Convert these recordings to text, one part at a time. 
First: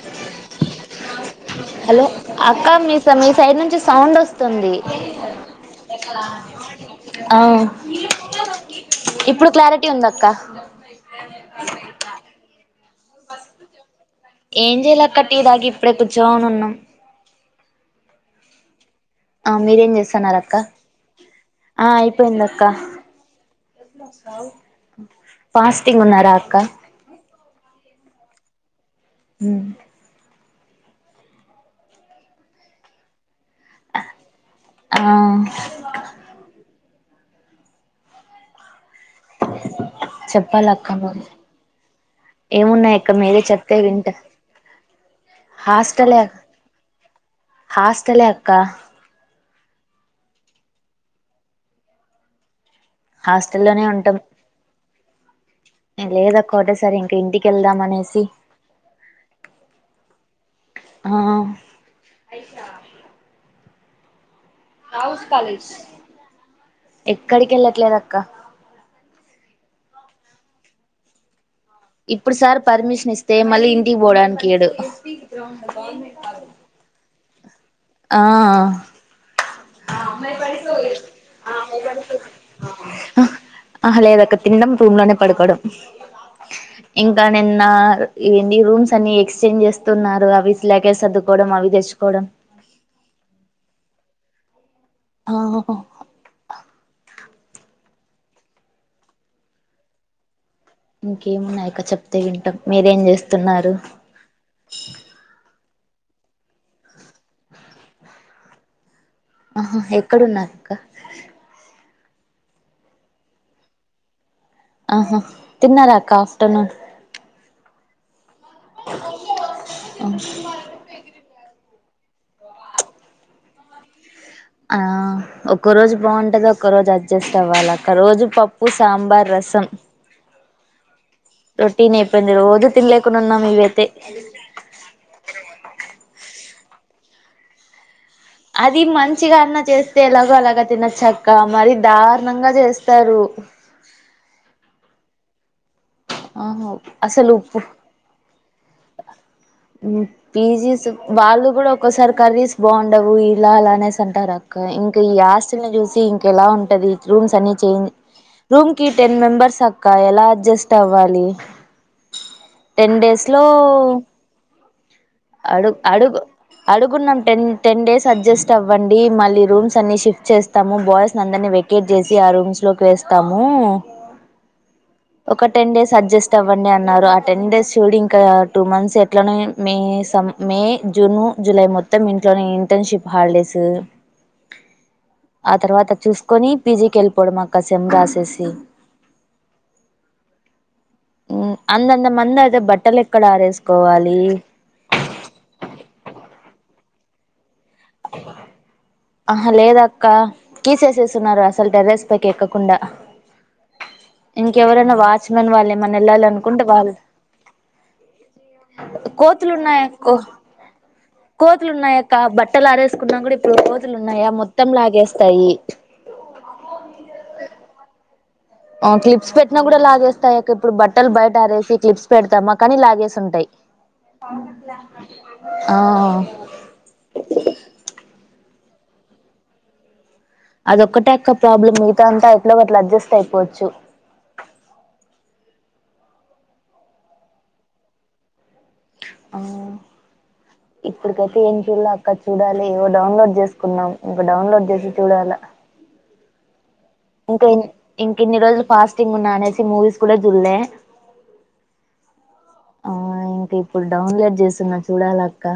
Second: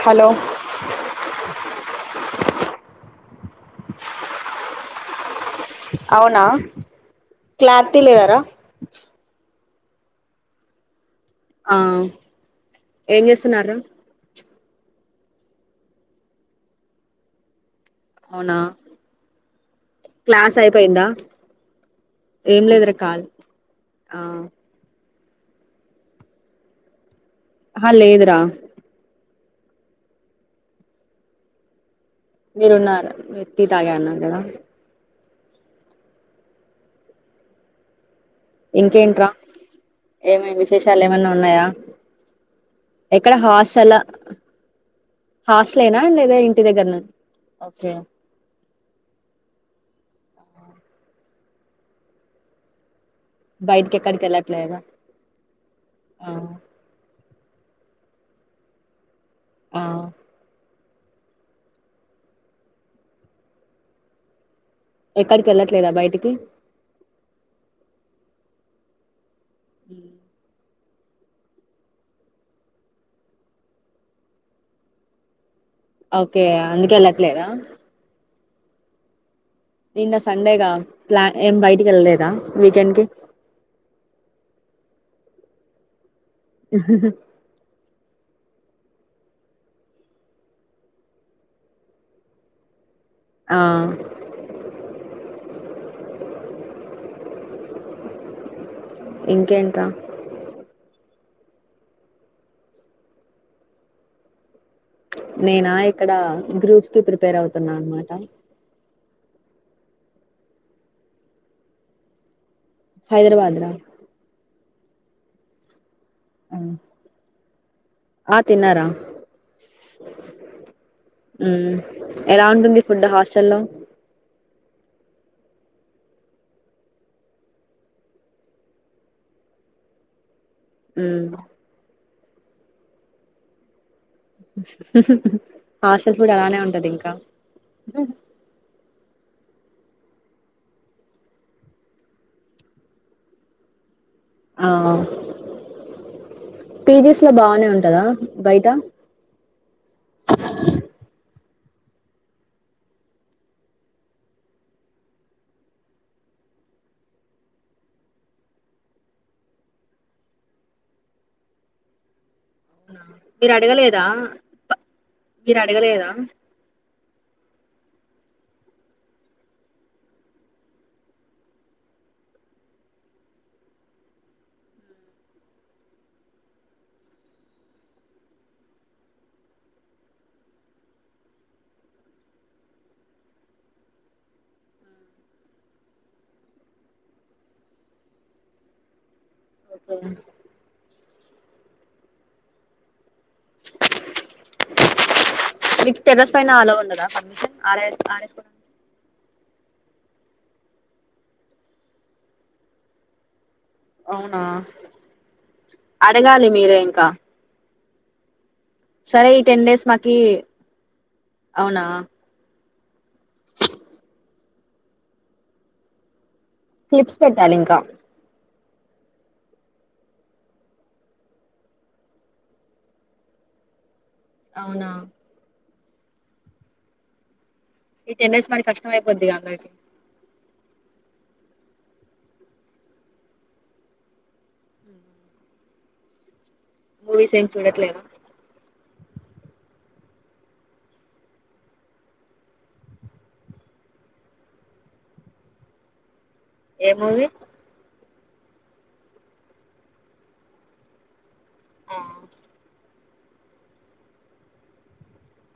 Hello hello అక్క మీ స మీ సైడ్ నుంచి సౌండ్ ఆస్తుంది. అవునా అ క్లారిటీ లేదారా ఇప్పుడు క్లారిటీ ఉందక్క ఆ అ ఏం చేస్తున్నార్ర ఏం చేయాలే అక్క టీ తాగి ఇప్పుడే కూర్చోని ఉన్నాం. అవున ఆ మీరేం చేస్తన్నారు. అక్క ఆ అయిపోయింది ఏం అక్క లేదురా కాల్ ఆ ఫాస్టింగ్ ఉన్నారా అక్క హా లేదురా హ్ మీరున్నార మీరు టీ తాగ అన్నారు కదా ఆ ఇంకేంట్రా ఏమీ చెప్పాల అక్క విశేషాలు మరి ఏమన్నా ఉన్నాయా ఏమున్నాయి అక్క ఎక్కడ మీరే చెప్తే హాస్టల్ వింటా హోస్ట్లేన హాస్టలే లేదా ఇంటి దగ్గర ఒకే హాస్టలే అక్క బయటికి ఎక్కడికి ఏళ్ళట్లేదా లేదాక్క ఓకటేసారి ఇంక ఇంటికి కెల్దం అనేసి ఆ ఆ ఎక్కడికి వెళ్ళట్లేదా బయటికి ఎక్కడికి వెళ్ళట్లేదు అక్క హ్ ఇప్పుడు సార్ పర్మిషన్ ఇస్తే మళ్ళీ ఇంటికి పోవడానికి ఇయ్యడు. ఓకే అందుకేల్ల లేరా ఆ నిన్న సండేగా ప్లాన్ ఏం బయటికి వెళ్ళలేదా వీకెండ్కిి ఆహా లేదక్క తినడం రూమ్ లోనే పడుకోవాడం. ఇంకా నిన్న ఏంది రూమ్స్ అన్ని ఎక్స్చేంజ్ చేస్తున్నారు. అవి లగేజ్ సర్దుకోవడం అవి తెచ్చుకోవడం ఆ ఆ హో ఇంకెంట్రా ఇంకేమున్నాయి. అక్క చెప్తే వింటాం మీరేం చేస్తున్నారు. నేనా ఇక్కడ గ్రూప్స్ కి ప్రిపేర్ అవుతున్నా అనమాట ఆహా ఎక్కడున్నారు. అక్క హైదరాబాద్ రా ఆహా తిన్నరా అ ఆ ఆఫ్టర్నూన్ ఆ తిన్నారా హ్మ్ ఎలా ఉంటుంది. ఫుడ్ హాస్టల్ల్లో ఆ ఒక్కోరోజు బాగుంటది. ఒక్కో రోజు అడ్జస్ట్ అవ్వాలి. అక్క రోజు పప్పు, సాంబార్, రసం హ్మ్ ప్రతి రోజు తినలేకుండా ఉన్నాం. ఇవైతే హాస్టల్ ఫుడ్ అలానే ఉంటది. ఇంకా అది మంచిగా అన్నా చేస్తే ఎలాగో అలాగ తినచ్చక్క మరి దారుణంగా చేస్తారు. ఆ ఆహా పీజీస్ లో అసలు బానే ఫుడ్ ఉంటదా బయట పీజీస్ వాళ్ళు ఎప్పుడో ఒకసారి కర్రీస్ బావుండవు. ఇలా అలా అనేసి అంటారు. అక్క ఇంకా ఈ హాస్టల్ ని చూసి ఇంకెలా ఉంటది. రూమ్స్ అన్ని చేంజ్ రూమ్ కి టెన్ మెంబర్స్ అక్క ఎలా అడ్జస్ట్ అవ్వాలి టెన్ డేస్ లో మీరు అడగలేదా ప- మీరు అడుగు అడగలేదా అడుగు అడుగున్నాం. టెన్ టెన్ డేస్ అడ్జస్ట్ అవ్వండి. మళ్ళీ రూమ్స్ అన్ని షిఫ్ట్ చేస్తాము. బాయ్స్ అందని వెకేట్ చేసి ఆ రూమ్స్ లోకి వేస్తాము. ఒక టెన్ డేస్ అడ్జస్ట్ అవ్వండి అన్నారు. ఆ టెన్ డేస్ చూడు ఇంకా టూ మంత్స్ ఎట్లా మీ మే జూన్ జులై మొత్తం ఇంట్లోనే ఇంటర్న్షిప్ హాలిడేస్. ఆ తర్వాత చూసుకొని పీజీకి వెళ్ళిపోవడం అక్క సెమ్ రాసేసి ఓకే అందంద మంది అంటే బట్టలు ఎక్కడ ఆరేసుకోవాలి. మీకు టెర్రస్ పైన ఆలో ఉండదా ఆరేస్ ఆరేసుకొండి. ఆహా లేదక్క తిసేస్తున్నారు. అసలు టెర్రెస్ పైకి ఎక్కకుండా అవునా ఇంకెవరైనా వాచ్మెన్ వాళ్ళే ఏమన్నా వెళ్ళాలి. అడగాలి అనుకుంటే మీరే వాళ్ళు ఇంకా సరే ఈ కోతులు టెన్ ఉన్నాయ డేస్ మాకి కోతులు అవునా ఉన్నాయాక్క బట్ట ట్టలు ఆరేసుకున్నా కూడా ఇప్పుడు కోతులు ఉన్నాయా మొత్తం లాగేస్తాయి క్లిప్స్ పెట్టాలి ఇంకా ఆ క్లిప్స్ పెట్టినా కూడా లాగేస్తాయి అక్క ఇప్పుడు బట్టలు బయట ఆరేసి క్లిప్స్ పెడతామా కానీ లాగేసి ఉంటాయి అవునా ఆ ఈ టెన్స్ మరి కష్టం అయిపోద్ది గా అందరికి ఆది ఒక్కటే అక్క ప్రాబ్లమ్ మిగతా అంతా ఇట్లా వాట్లా అడ్జస్ట్ అయిపోవచ్చు మూవీస్ ఏం చూడట్లేదా ఆ ఇప్పుడికైతే ఏం చూడలా అక్క చూడాలి ఇగో డౌన్లోడ్ చేసుకున్నాం ఇంక డౌన్లోడ్ చేసి చూడాలా ఏ మూవీ ఇంకా ఇంక ఇన్ని రోజులు ఫాస్టింగ్ ఉన్నా అనేసి మూవీస్ కూడా చూలే [unintelligible] ఇకా ఇప్పుడు డౌన్లోడ్ చేస్తున్నా చూడాల అక్క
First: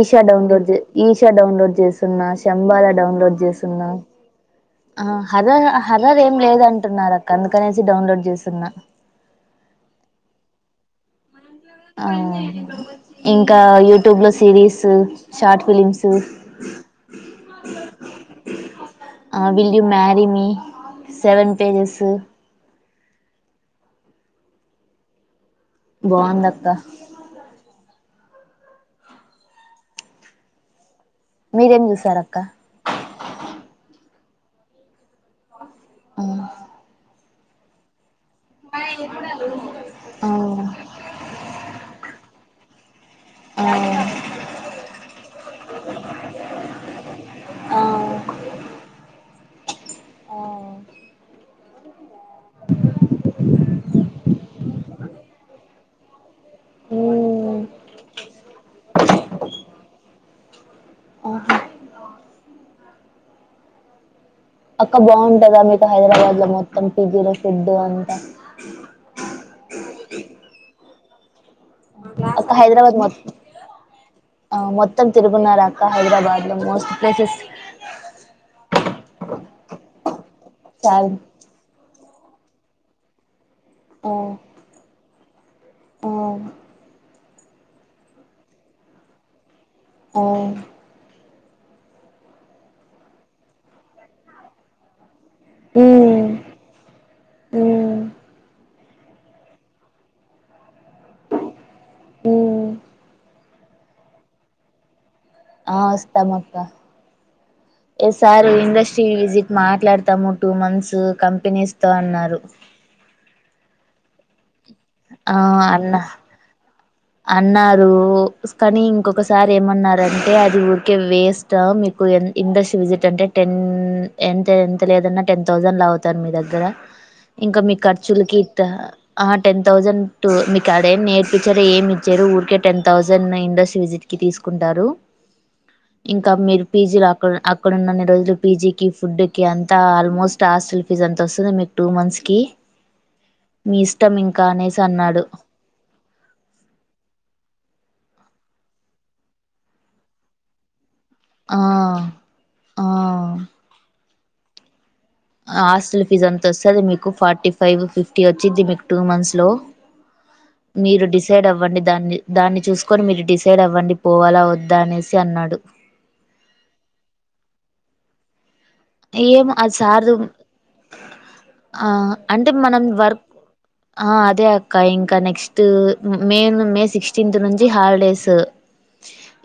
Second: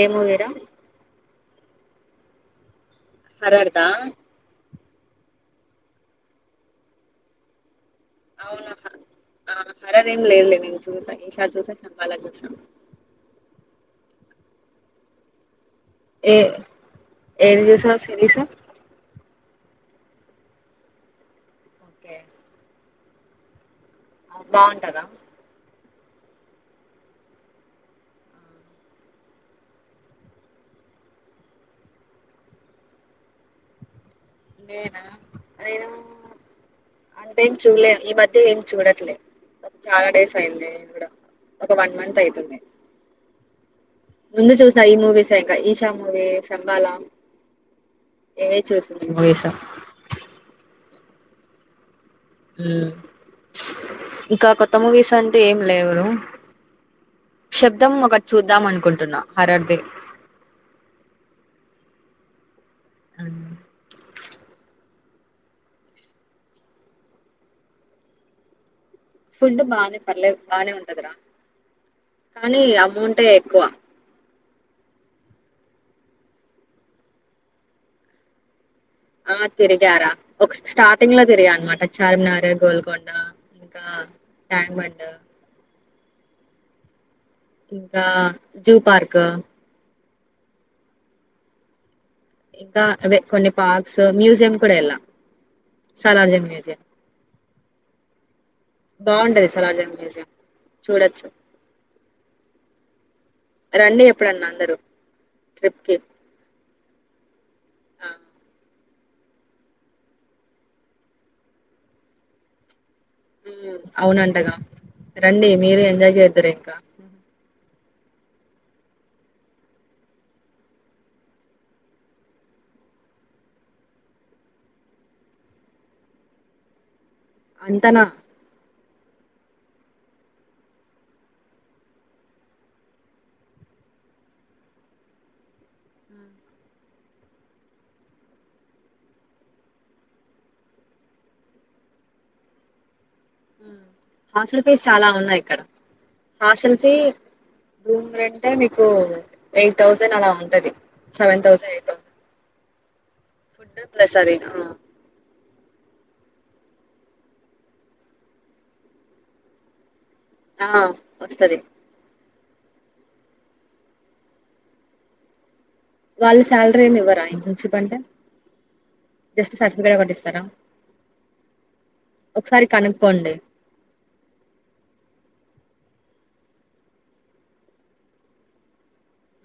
ఏ మూవీరా డౌన్లోడ్జ్ ఈశ డౌన్లోడ్ చేస్తున్నా శంభాల డౌన్లోడ్ హర్రర్ దా చేసున్నా ఆ హరర్ హరర్ ఏం లేదంటున్నారు అక్క అందుకనే అవును హారర్ ఏం లేదు లే నేను చూడ ఈ ఇంకా యూట్యూబ్ లో series short films A [unintelligible] series will you marry me seven తెలుసు ఓకే బాగుంటదా బాగుంద అక్క మీరేం చూసారక్క నేనా మ్మ్ అంతేం చూలే ఈ మధ అయితే ఏం చూడట్లేదు చాలా ఆ డేస్ అయింది ఒక వన్ మంత్ అయితుంది ఆ ముందు చూసా ఈ మూవీస్ ఇంకా ఈశా మూవీ సంబాల ఆ ఆ ఇవే చూసిన్నా [unintelligible] మ్మ్ ఇంకా కొత్త మూవీస్ అంటే ఏం లేవు మ్మ్ శబ్దం ఒకటి చూద్దాం అనుకుంటున్నా హరర్ది ఆహా అవునా అక్క బాగుంటదా మీకు హైదరాబాద్ లో మొత్తం పిజ్జులో ఫుడ్డు అంతా ఫుడ్ బానే పర్లేద్ బానే ఉంటదిరా కానీ అమౌంటే ఎక్కువ ఆ మొత్తం తిరుగున్నారు అక్క హైదరాబాద్ లో మోస్ట్ ప్లేసెస్ ఆ తిరిగారా ఒక చాలు స్టార్టింగ్ లో తిరిగా అన్నమాట చార్మినారు గోల్కొండ ఇంకా ట్యాంక్ బండు ఓ ఇంకా జూ పార్కు ఓ ఇంకా అవే కొన్ని పార్క్స్ మ్యూజియం కూడా వెళ్ళాం ఉమ్ సాలార్ జంగ్ మ్యుజియం ఉమ్ బాగుంటది సలార్ జంగ్ మ్యూజియం చూడొచ్చు, ఉమ్ రండి ఎప్పుడన్నా అందరూ, ట్రిప్కి S R industry visit మాట్లాడతాము టూ మంత్స్ కంపెనీస్ తో అన్నారు అవునంటగా ఆ రండి మీరు అన్న ఎంజాయ్ చేద్దురు ఇంకా అన్నారు కానీ ఇంకొకసారి ఏమన్నారంటే అది ఊరికే వెస్టా మీకు ఎ ఇండస్ట్రీ విజిట్ అంటే టెన్ ఎంత ఎంత లేదన్నా టెన్ థౌసండ్ లాగుతారు మీ దగ్గర ఇంకా మీ అంతనా ఖర్చులకి ఇట్టా ఆ టెన్ థౌజండ్ టూ మీకాడేం నేర్పించరు ఏమి చరు ఊరికే టెన్ థౌజండ్ ఇండస్ట్రీ విజిట్ కి తీసుకుంటారు ఇంకా మీరు పీజీలో అక్క అక్కడున్నన్ని రోజులు పీజీకి ఫుడ్ కి అంత ఆల్మోస్ట్ హాస్టల్ ఫీజ్ అంత వస్తుంది మీ టూ మంత్స్ కి మీ మ్మ్ ఇష్టం ఇంకా హాస్టల్ అనేసి ఫీస్ చాలా అన్నాడు ఉన్నాయి ఇక్కడ హాస్టల్ ఫీ రూమ్ రెంటే నీకు ఎయిట్ తౌసండ్ అలా ఉంటది. సెవెన్ ఆ థౌసండ్ ఎయిట్ ఆ సరే ఆ హాస్టల్ ఫీజ్ అంత వస్తది మీకు ఫార్టీ ఫైవ్ ఫిఫ్టీ వచ్చిది మీకు టూ మంత్స్లో ఆ మీరు డిసైడ్ వస్తది అవ్వండి దాన్ని దాన్ని చూసుకొని మీరు డిసైడ్ అవ్వండి పోవాలా వద్దా అనేసి అన్నాడు వాళ్ళ సాలరీ ఏమి ఇవ్వరా ఇంటించిపంటే ఏం అది సార్ ఆ అంటే ఒకసారి మనం వర్క్ కనుక్కోండి ఆ అదే అక్క ఇంకా నెక్స్ ట్ మే సిక్స్టీన్త్ నుంచి హాలిడేస్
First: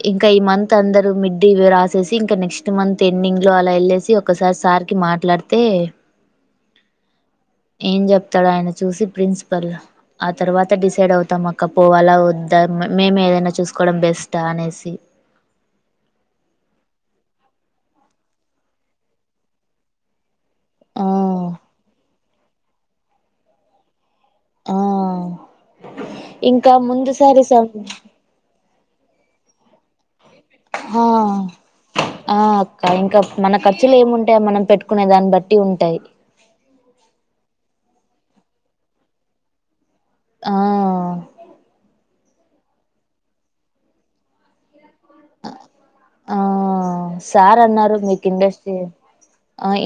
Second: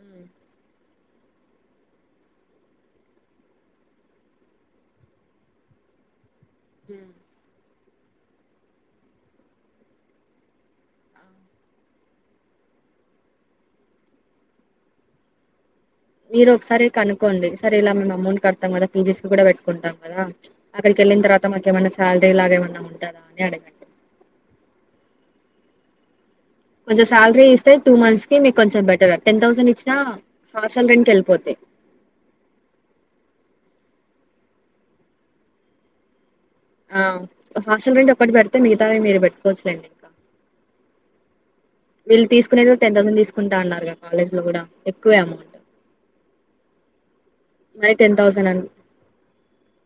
మ్మ్ ఇంకా ఈ మంత్ అందరు మిడ్డీలు రాసేసి ఇంకా నెక్స్ట్ మంత్ ఎండింగ్ లో అలా వెళ్ళేసి ఒసా సార్కి మాట్లాడితే హ్మ్ ఏం చెప్తాడో ఆయన చూసి ప్రిన్సిపల్ ఆ తర్వాత డిసైడ్ అవుతాం అక్క పోవలా వద్దా మేము ఏదైనా చూసుకోవడం బెస్టా అనేసి మీరు ఒకసారి కనుకోండి సరే ఇలా మేము అమౌంట్ కడతాం కదా పీజీస్ కి కూడా పెట్టుకుంటాం కదా అక్కడికి ఆ వెళ్ళిన తర్వాత మాకు ఏమన్నా శాల ఇలాగ ఏమన్నా ఉంటదా అని అడగండి ఆ ఇంకా కొంచెం ముందుసారి శాలరీ సం ఇస్తే టూ మంత్స్ కి మీకు కొంచెం బె టెన్ తౌసండ్ ఇచ్చినా హాస్టల్ ఆ రెంట్‌కెళ్ళిపోతాయి. ఆ అక్క ఇంకా మనం ఖర్చులు ఏముంటాయ మనం పెట్టుకునే దాన్ని బట్టి ఉంటాయి ఆ ఆహా హాస్టల్ రెంట్ ఒకటే పడితే మిగితావి మీరు పె ట్టుకోవచ్చులేండి ఆ వీళ్ళు తీసుకునేది టెన్ థౌసండ్ తీసుకుంటా అన్నారు కాలేజ్ లో కూడా ఎక్కువ అమౌంట్ ఆ సార్ మరి అన్నారు మీకు అన్ ఇండస్ట్రీ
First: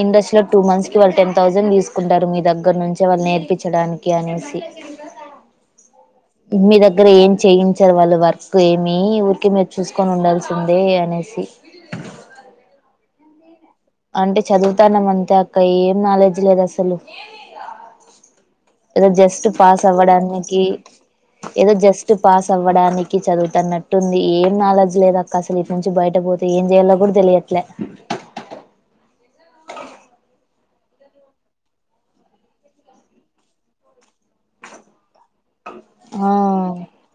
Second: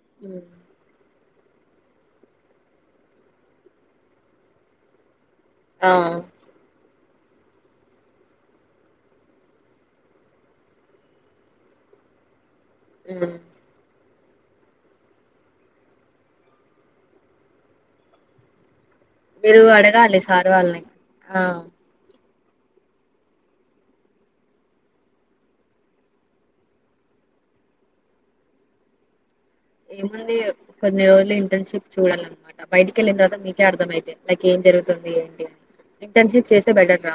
ఇండస్ట్రీ లో హ్మ్. టూ మంత్స్ కి వాళ్ళు టెన్ థౌసండ్ తీసుకుంటారు మీ దగ్గర నుంచే వాళ్ళు నేర్పించడానికి అనేసి ఆ మీ దగ్గర ఏం చేయించారు వాళ్ళు వర్క్ ఏమి ఊరికె మీరు చూసుకొని ఉండాల్సిందే అనేేసి హ్మ్ అంటే చదువుతానం అంతే అక్క ఏం నాలెడ్జ్ లేదు అసలు ఏదో జస్ట్ మీరు పాస్ అడగాలి సార్ అవ్వడాన్నినికి వాళ్ళని. ఆ! ఏదో జస్ట్ పాస్ అవ్వడానికి చదువుతన్నట్టుంది ఏం నాలెడ్జ్ లేదు అక్క అసలు ఇటు నుంచి బయట పోతే ఏం చేయాలో కూడా తెలియట్లే ఏముంది కొన్ని రోజులు ఇంటర్న్షిప్ చూడాలన్నమాట బయటిక వెళ్ళిన తర్వాత మీకే అర్థమైందే లైక్ ఏం జరుగుతుంది ఏంటి అని ఆ ఇంటర్న్షిప్ చేస్తే బెటర్ రా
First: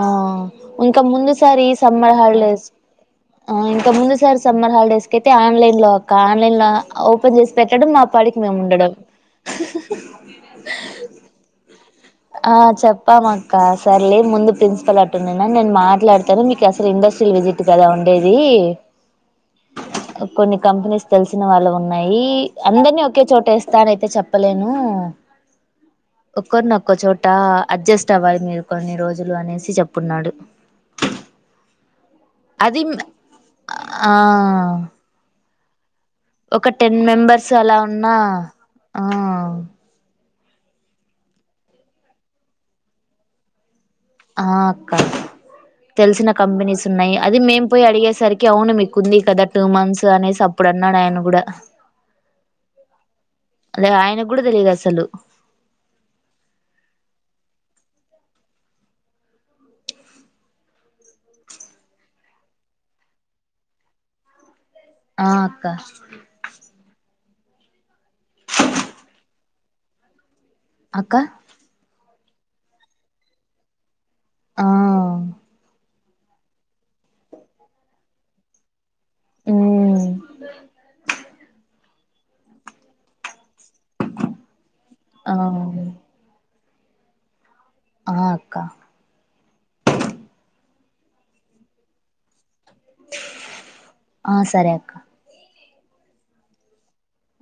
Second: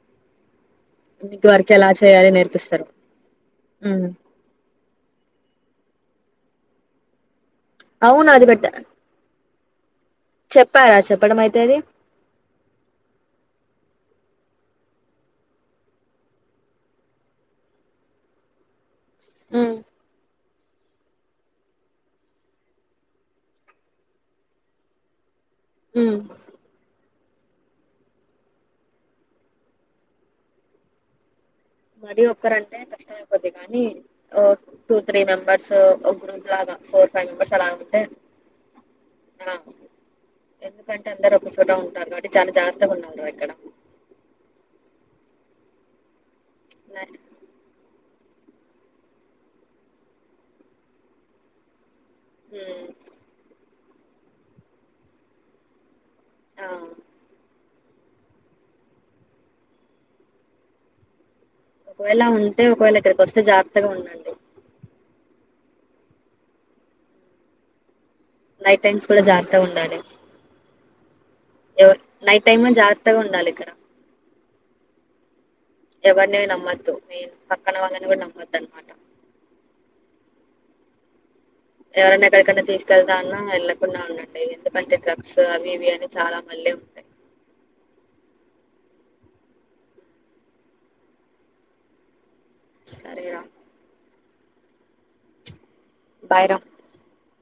ఆ ఇంకా ముందు మీకు సారి వర్క్ ఈ ఎలా సమ్మర్ చేయాలి హాలిడేస్ నేర్పిస్తారు ఆ ఇంకా ఉమ్ ముందుసారి సమ్మర్ హాలిడేస్ క అయితే ఆన్లైన్ లో ఆన్లైన్ లో ఓపెన్ చేసి పెట్టడం మా అవును పాడికి అది మేము పెట్ట ఉండడం చెప్పారా చెప్పడం అయితే అది ఆ చెప్పామ అక్క సరలే ముందు ప్రిన్సిపల్ అటున్నానా నేను మాట్లాడతాను మీకు అసలు ఇండస్ట్రీ విజిట్ కదా ఉండేది హ్మ్ కొన్ని కంపెనీస్ తెలిసిన వాళ్ళు ఉన్నాయి అందరినీ ఒకే చోట ఏస్తా అనయితే చెప్పలేను ఉమ్ ఒకరోనొక్ చోట అడ్జస్ట్ అవ్వాలి మీరు కొన్ని రోజులు అనేసి చెప్పున్నాడు మర ఒక్కరంటే అది కష్టం అయిపోద్ది కాగానీ ఆ ఓ టూ త్రీ మెంబర్ బడ్స్ ఒక టెన్ మెంబర్స్ అలా ఉన్నా ఆ ఎందుకంటే అందరు ఒకచోట ఉంటారు కాబట్టి చాలా జాగ్రత్తగా ఉండాలిరా ఇక్కడ ఆ అక్క తెలిసిన కంపెనీస్ ఉన్నాయి అది మేం పోయి అడిగేసరికి అవును మీకు ఉంది కదా టూ మంత్స్ అనేసి అప్పుడు అన్నాడు ఆయన కూడా హు అదే ఆయనకు కూడా తెలియదు అసలు ఆ ఒకవేళ ఉంటే ఒకవేళ ఇక్కడికి వస్తే జాగ్రత్తగా ఉండండి ఆ అక్క నైట్ టైమ్స్ కూడా జాగ్రత్తా ఉండాలి అక్క నైట్ టైమ్ జాగ్రత్తగా ఉండాలె ఇక్కడ ఆ ఎవరిని నమ్మద్దు మి పక్కన వాళ్ళని కూడా నమ్మొద్దు అనమాట ఊ ఎవరైన్నా ఎక్కడికన్నానా తీసుకెళ్తా అన్నా వెళ్లక్ కుండా ఉండండి ఎందుకంటే డ్రగ్స్ ఆ అవి ఇవి అని చాలా మళ్ళీ ఉంటాయి ఆ అక్క సరేరా ఆ సరే అక్క బాయ్ రా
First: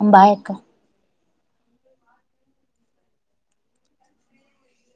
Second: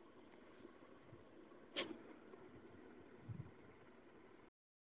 ఉమ్ బాయ్ అక్క